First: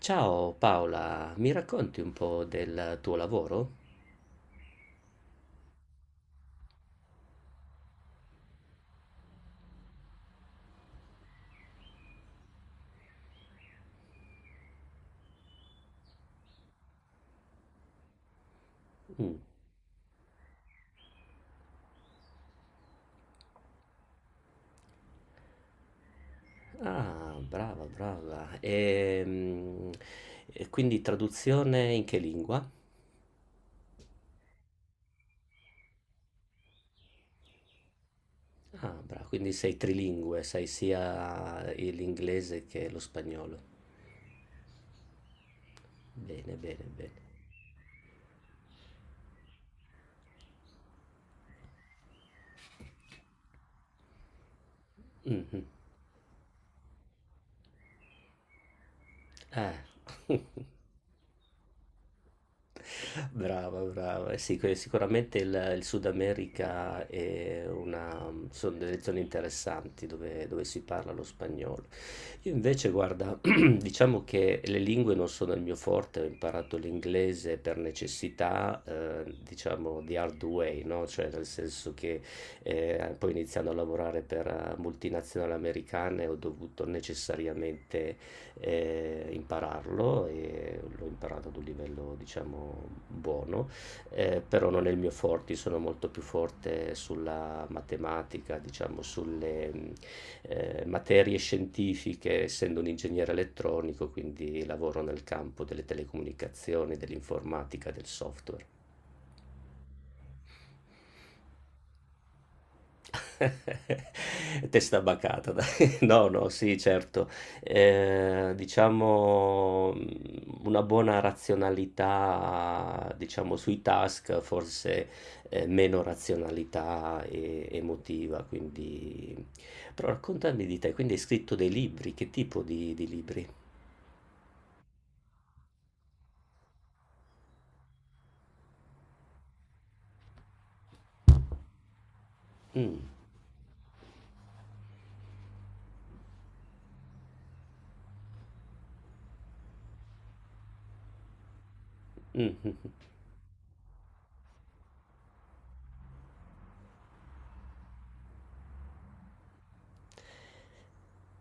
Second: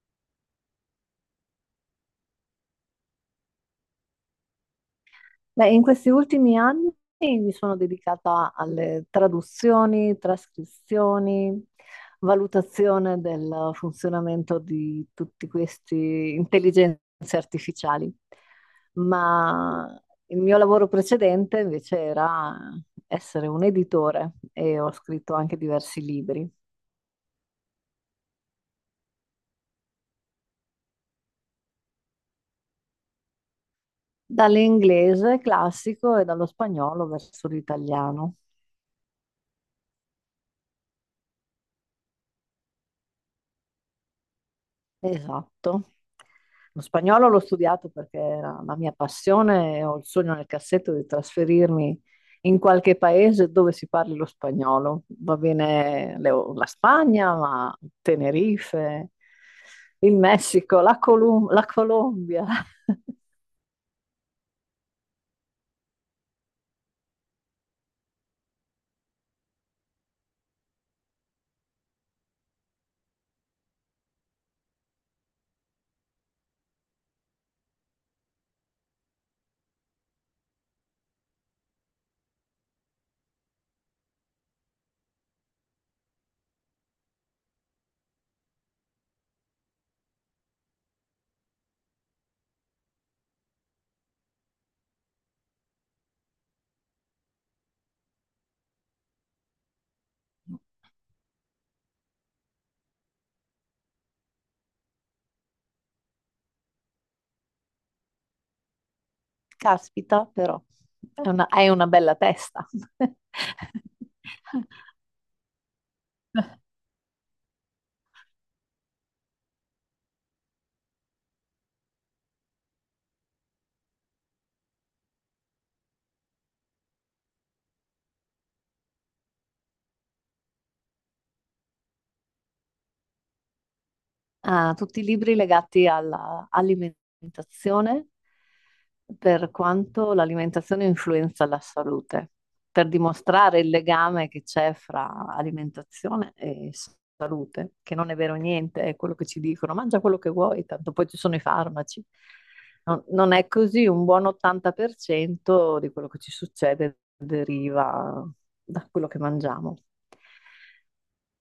Ciao Paola, mi racconti un po' del tuo lavoro? Beh, in questi ultimi anni mi sono dedicata alle traduzioni, trascrizioni, valutazione del funzionamento di tutti questi intelligenze artificiali, Mm. ma il mio lavoro precedente invece era essere un editore e ho scritto anche diversi libri, Ah, brava, brava. E, quindi traduzione in che lingua? dall'inglese classico e dallo spagnolo verso l'italiano. Ah, brava, quindi sei trilingue, sai sia l'inglese che lo spagnolo. Esatto. Bene, Lo bene, bene. spagnolo l'ho studiato perché era la mia passione e ho il sogno nel cassetto di trasferirmi in qualche paese dove si parli lo spagnolo. Va Mhm. bene la Spagna, ma Tenerife, il Eh. Messico, la Colombia. Brava, brava. Eh sì, sicuramente il Sud America sono delle zone interessanti dove si parla lo spagnolo. Io invece, guarda, diciamo che le lingue non sono il mio forte, ho imparato l'inglese per necessità, diciamo, the hard way, no? Cioè, nel senso che poi iniziando a lavorare per multinazionali americane ho dovuto necessariamente impararlo e l'ho imparato ad un livello diciamo buono, però non è il mio forte, io sono molto più forte sulla matematica, diciamo sulle materie scientifiche, essendo un ingegnere elettronico, quindi lavoro nel campo delle telecomunicazioni, dell'informatica, del software. Caspita, però, hai una bella testa. Testa bacata, dai. No, no, sì, certo. Diciamo una buona razionalità, diciamo, sui task, forse meno razionalità emotiva. Quindi. Però raccontami di te, quindi hai scritto dei libri, che tipo di libri? Ah, tutti i libri legati all'alimentazione, per quanto l'alimentazione influenza la salute, per Mm, dimostrare il legame che c'è fra alimentazione e salute, che non è vero niente, è quello che ci dicono, mangia quello che vuoi, tanto poi ci sono i farmaci. mm, mm. Non è così, un buon 80% di quello che ci succede deriva da quello che mangiamo.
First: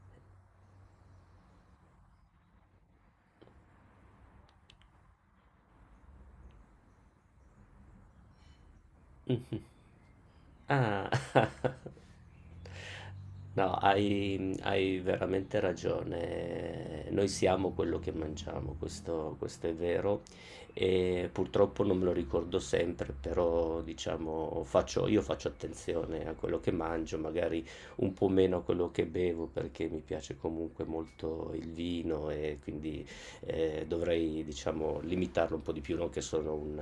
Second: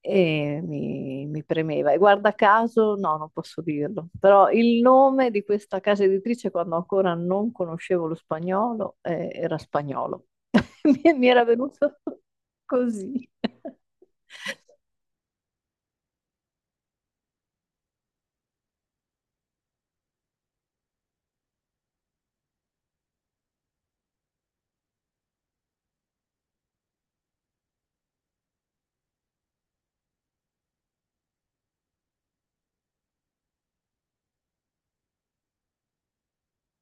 E mi premeva. E guarda caso, no, non posso dirlo, però il nome di questa casa editrice, quando ancora non conoscevo lo spagnolo, era Mh-mh. spagnolo. Ah. Mi era venuto così. No, hai veramente ragione. Noi siamo quello che mangiamo, questo è vero e purtroppo non me lo ricordo sempre, però diciamo faccio io faccio attenzione a quello che mangio, magari un po' meno a quello che bevo perché mi piace comunque molto il vino e quindi, dovrei diciamo limitarlo un po' di più, non che sono un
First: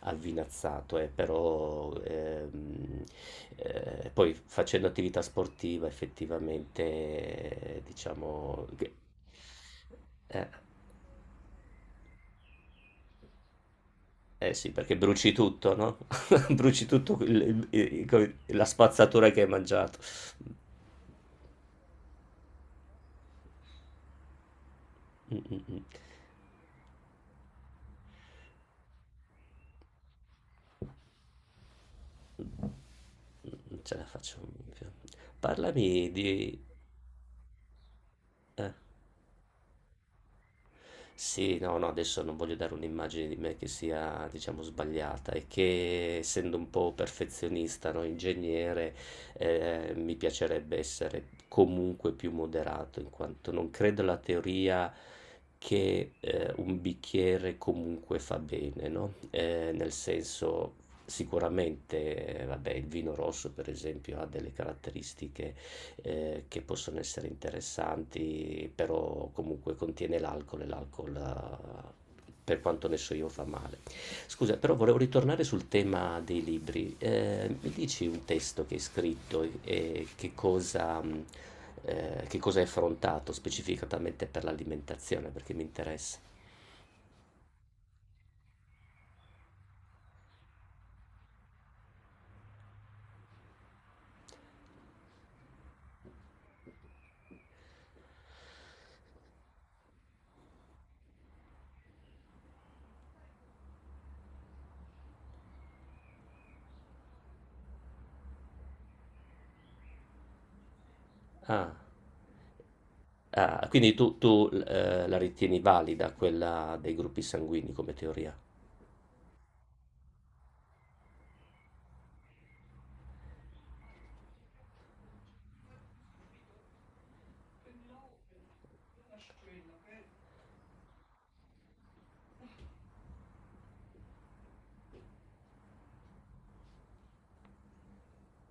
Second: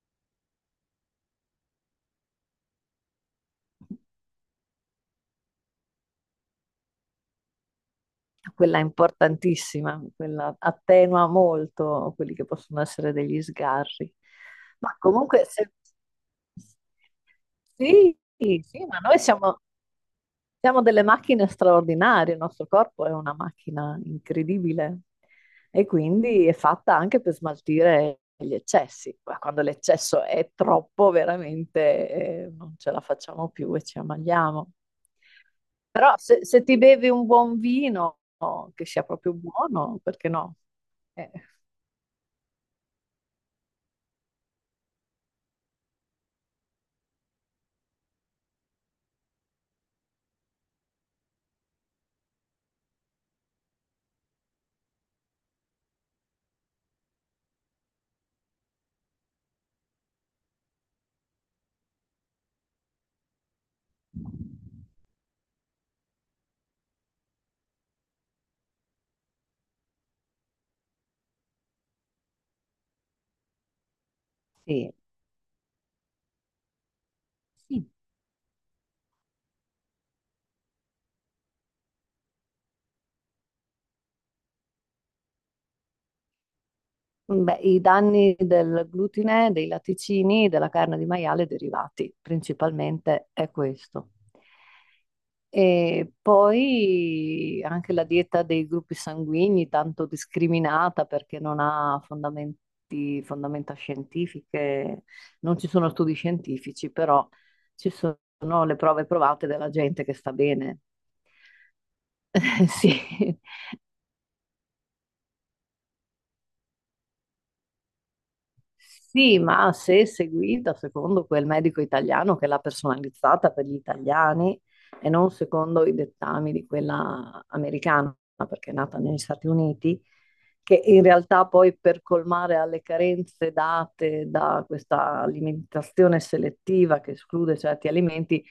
avvinazzato, però poi facendo attività sportiva effettivamente, diciamo, Quella è importantissima, eh, quella attenua molto quelli che possono essere degli sgarri. eh sì, Ma perché bruci comunque, se... tutto, no? Bruci tutto sì, la sì, ma noi spazzatura che hai siamo. mangiato. Siamo delle macchine straordinarie, il nostro corpo è una macchina incredibile Mm, mm, mm. e quindi è fatta anche per smaltire gli eccessi. Ma quando l'eccesso è troppo, veramente non ce la facciamo più Non e ce ci la faccio. ammaliamo. Parlami Però di. se ti bevi un buon vino, Eh. che sia proprio buono, perché no? Eh, Sì, no, no, adesso non voglio dare un'immagine di me che sia, diciamo, sbagliata e che essendo un po' perfezionista, no, ingegnere, mi piacerebbe essere comunque più moderato, in quanto non credo alla teoria che un bicchiere comunque fa bene, no? Nel senso, sicuramente, vabbè, il vino rosso, per esempio, ha delle caratteristiche che possono essere interessanti, però comunque contiene l'alcol e l'alcol, per quanto ne so io, fa male. Scusa, però sì. volevo ritornare sul tema dei libri. Mi Sì. dici un testo che hai scritto e che cosa hai affrontato specificatamente per l'alimentazione, perché mi interessa. Beh, i danni del glutine, dei latticini, della carne di maiale derivati, principalmente è questo. E poi anche la dieta dei gruppi sanguigni, tanto discriminata perché non ha fondamenta scientifiche, non ci sono studi scientifici, però ci sono le prove provate della gente che sta bene. Ah, Sì. ah, quindi tu, la ritieni valida quella dei gruppi sanguigni come teoria? Sì, ma se seguita secondo quel medico italiano che l'ha personalizzata per gli italiani e non secondo i dettami di quella americana, perché è nata negli Stati Uniti che in realtà poi per colmare alle carenze date da questa alimentazione selettiva che esclude certi alimenti,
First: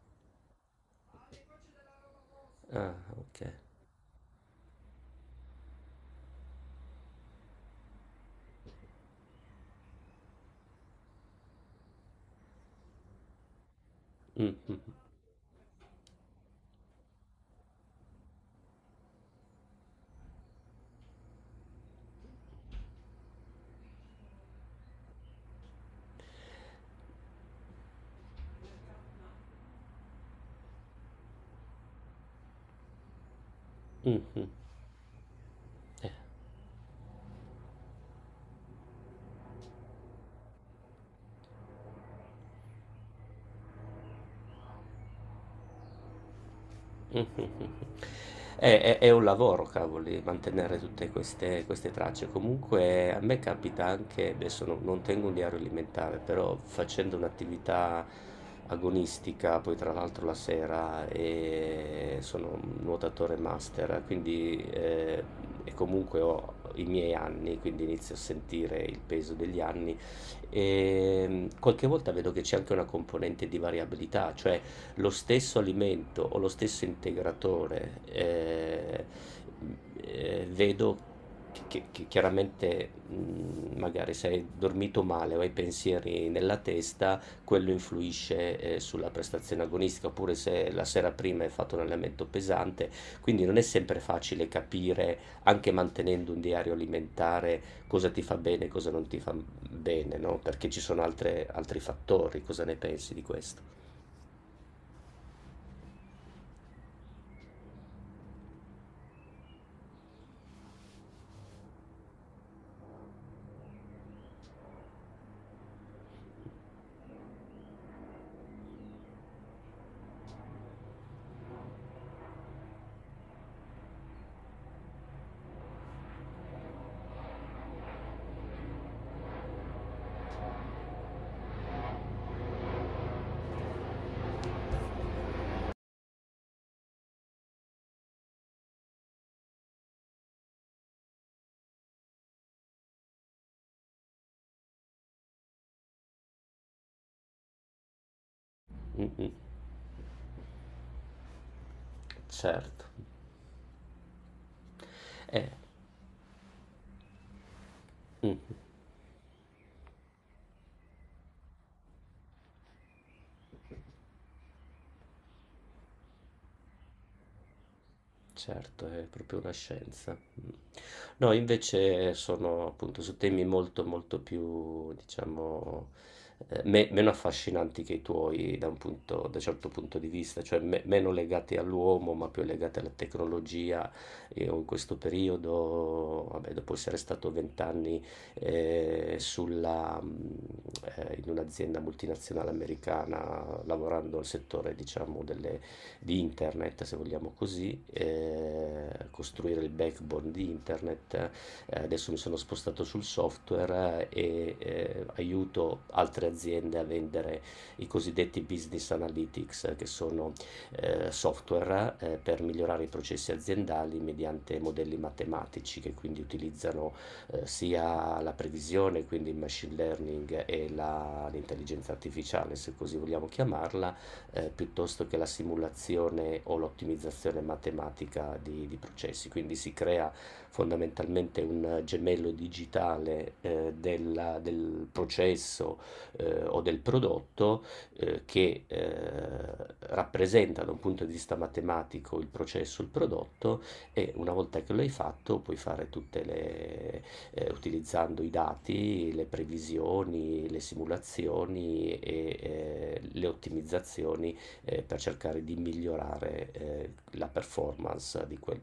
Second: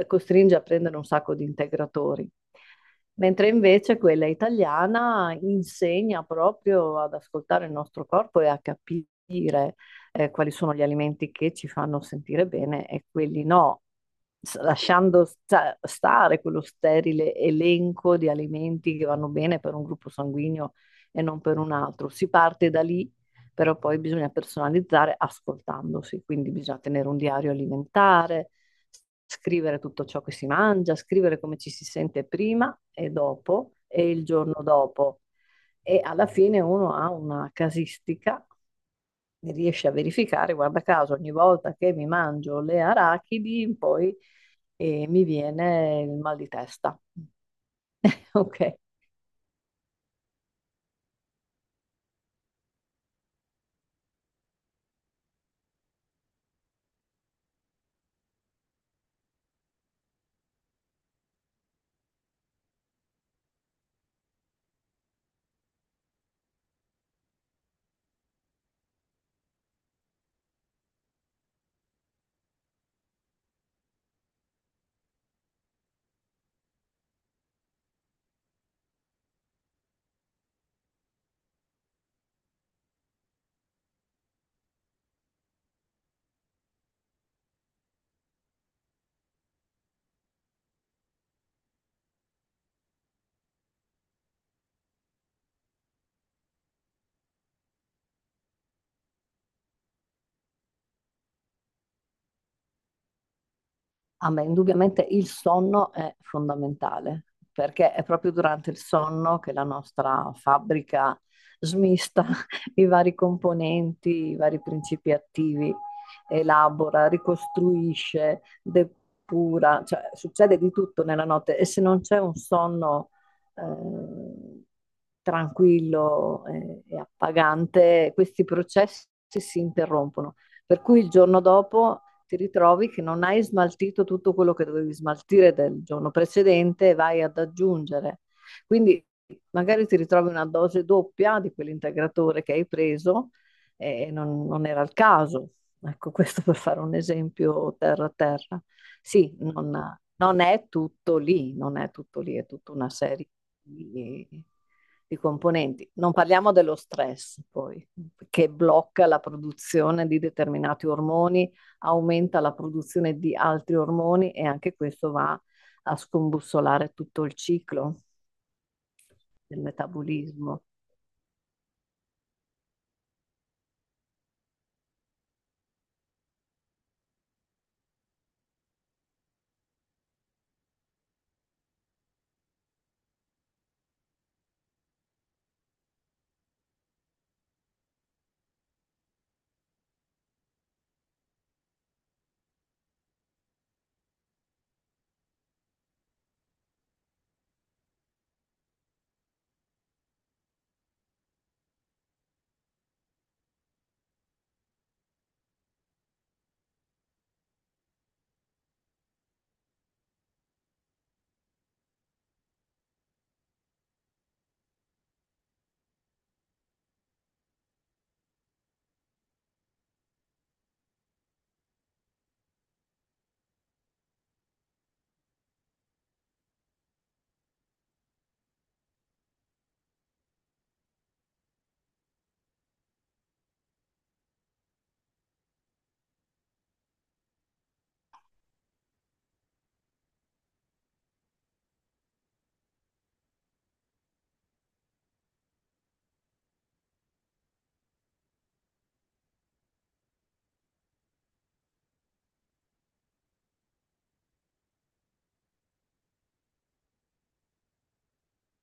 costringe a prendere un sacco di integratori. Ah, ok. Mentre invece quella italiana insegna proprio ad ascoltare il nostro corpo e a capire quali sono gli alimenti che ci fanno sentire bene e quelli no, Mm, mm, lasciando stare quello sterile elenco di alimenti che vanno bene per un gruppo sanguigno e non per un altro. Si parte da lì, però poi bisogna personalizzare ascoltandosi, quindi bisogna tenere un diario alimentare, scrivere tutto ciò che si mangia, scrivere come ci si sente prima e dopo e mm, il mm. giorno dopo. E alla fine uno ha una casistica e riesce a verificare, guarda caso, ogni volta che mi mangio le arachidi, poi mi viene il mal di testa. È, Ok. è- è un lavoro, cavoli, mantenere tutte queste tracce. Comunque a me capita anche, adesso non tengo un diario alimentare, però facendo un'attività agonistica, poi tra l'altro la sera, e sono un nuotatore master, quindi e comunque ho i miei anni, quindi inizio a sentire il peso degli anni. E, qualche volta vedo che c'è anche una componente di variabilità, cioè lo stesso alimento o lo stesso integratore, vedo che chiaramente magari se hai dormito male o hai pensieri nella testa, quello influisce sulla prestazione agonistica, oppure se la sera prima hai fatto un allenamento pesante, quindi non è sempre facile capire, anche mantenendo un diario alimentare, cosa ti fa bene e cosa non ti fa bene, no? Perché ci sono altri fattori, cosa ne pensi di questo? Ah, beh, indubbiamente il sonno è fondamentale, perché è proprio durante il sonno che la nostra fabbrica smista i vari componenti, i vari principi attivi, elabora, ricostruisce, depura, cioè succede di tutto nella notte e se non c'è un sonno eh, tranquillo e appagante, questi processi si interrompono, per cui il giorno dopo ti ritrovi che non hai smaltito tutto quello che dovevi smaltire del giorno precedente e vai ad aggiungere. Quindi magari ti ritrovi una dose doppia di quell'integratore che hai preso e non era il caso. Ecco, questo per fare un esempio terra a terra. Mm, mm. Sì, non è tutto lì, non è tutto lì, è tutta Certo, una serie di eh, componenti. Non parliamo dello stress, poi, mh, che blocca la produzione di determinati ormoni, aumenta la produzione di altri ormoni e anche questo va a scombussolare tutto il ciclo certo, è proprio una del scienza. Mh. metabolismo. No, invece sono appunto su temi molto, molto più, diciamo, meno affascinanti che i tuoi da un certo punto di vista, cioè meno legati all'uomo, ma più legati alla tecnologia. Io in questo periodo, vabbè, dopo essere stato vent'anni eh, sulla, mh, in un'azienda multinazionale americana, lavorando nel settore, diciamo, delle di internet, se vogliamo così, costruire il backbone di internet. Adesso mi sono spostato sul software e aiuto altre aziende a vendere i cosiddetti business analytics, che sono software per migliorare i processi aziendali mediante modelli matematici che quindi utilizzano sia la previsione, quindi il machine learning e l'intelligenza artificiale, se così vogliamo chiamarla piuttosto che la simulazione o l'ottimizzazione matematica di processi. Quindi si crea fondamentalmente un gemello digitale del processo o del prodotto che rappresenta da un punto di vista matematico il processo, il prodotto e una volta che lo hai fatto puoi fare tutte utilizzando i dati, le previsioni, le simulazioni e le ottimizzazioni per cercare di migliorare la performance di quel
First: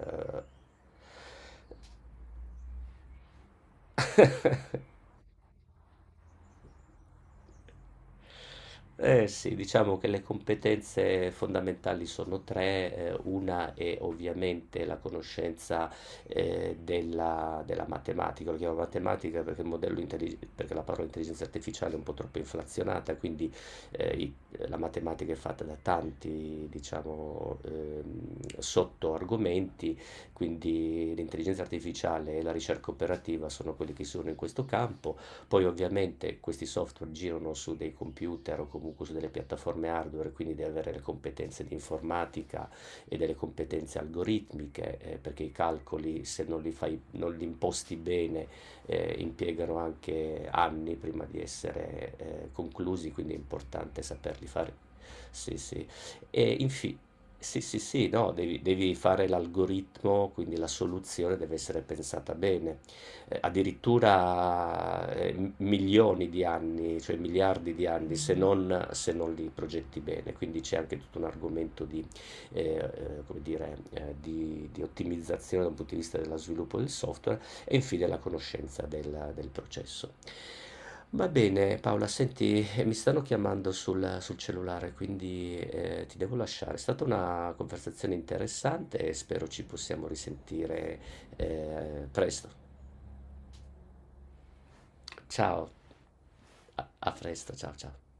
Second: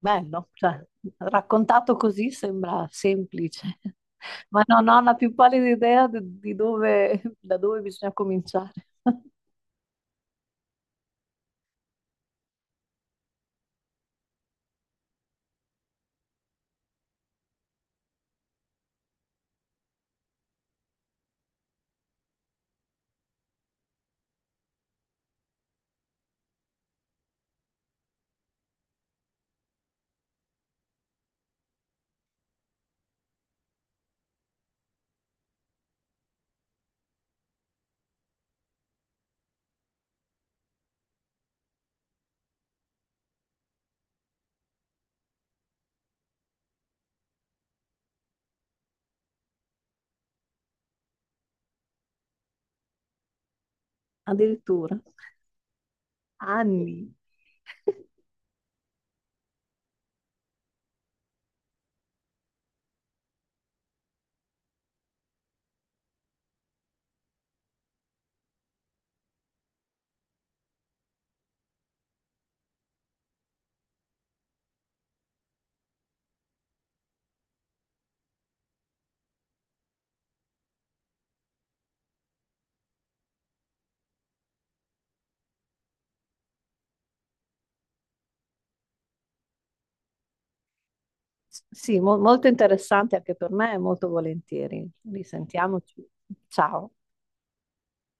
Bello, cioè, raccontato così sembra semplice, ma no, non ho la più pallida idea di dove, da dove bisogna cominciare. Eh sì, diciamo che le competenze fondamentali sono tre, una è ovviamente la conoscenza della matematica, lo chiamo matematica perché la parola intelligenza artificiale è un po' troppo inflazionata, quindi eh, i- la matematica è fatta da tanti, diciamo, sottoargomenti, quindi l'intelligenza artificiale e la ricerca operativa sono quelli che sono in questo campo. Poi ovviamente questi software girano su dei computer o comunque su delle piattaforme hardware, quindi devi avere le competenze di informatica e delle competenze algoritmiche, perché i calcoli, se non li fai, non li imposti bene, impiegano anche anni prima di essere conclusi, quindi è importante saperli fare. Addirittura Sì, sì. E infine, anni. sì, sì, sì, no, devi fare l'algoritmo, quindi la soluzione deve essere pensata bene addirittura milioni di anni, cioè miliardi di anni, se non li progetti bene. Quindi c'è anche tutto un argomento come dire, di ottimizzazione da un punto di vista dello sviluppo del software e infine la conoscenza del processo. Va bene, Paola, senti, mi stanno chiamando sul cellulare, quindi ti devo lasciare. È stata una conversazione interessante e spero ci possiamo risentire Sì, molto presto. interessante anche per me, molto volentieri. Ciao, Risentiamoci. a Ciao. a presto, ciao ciao.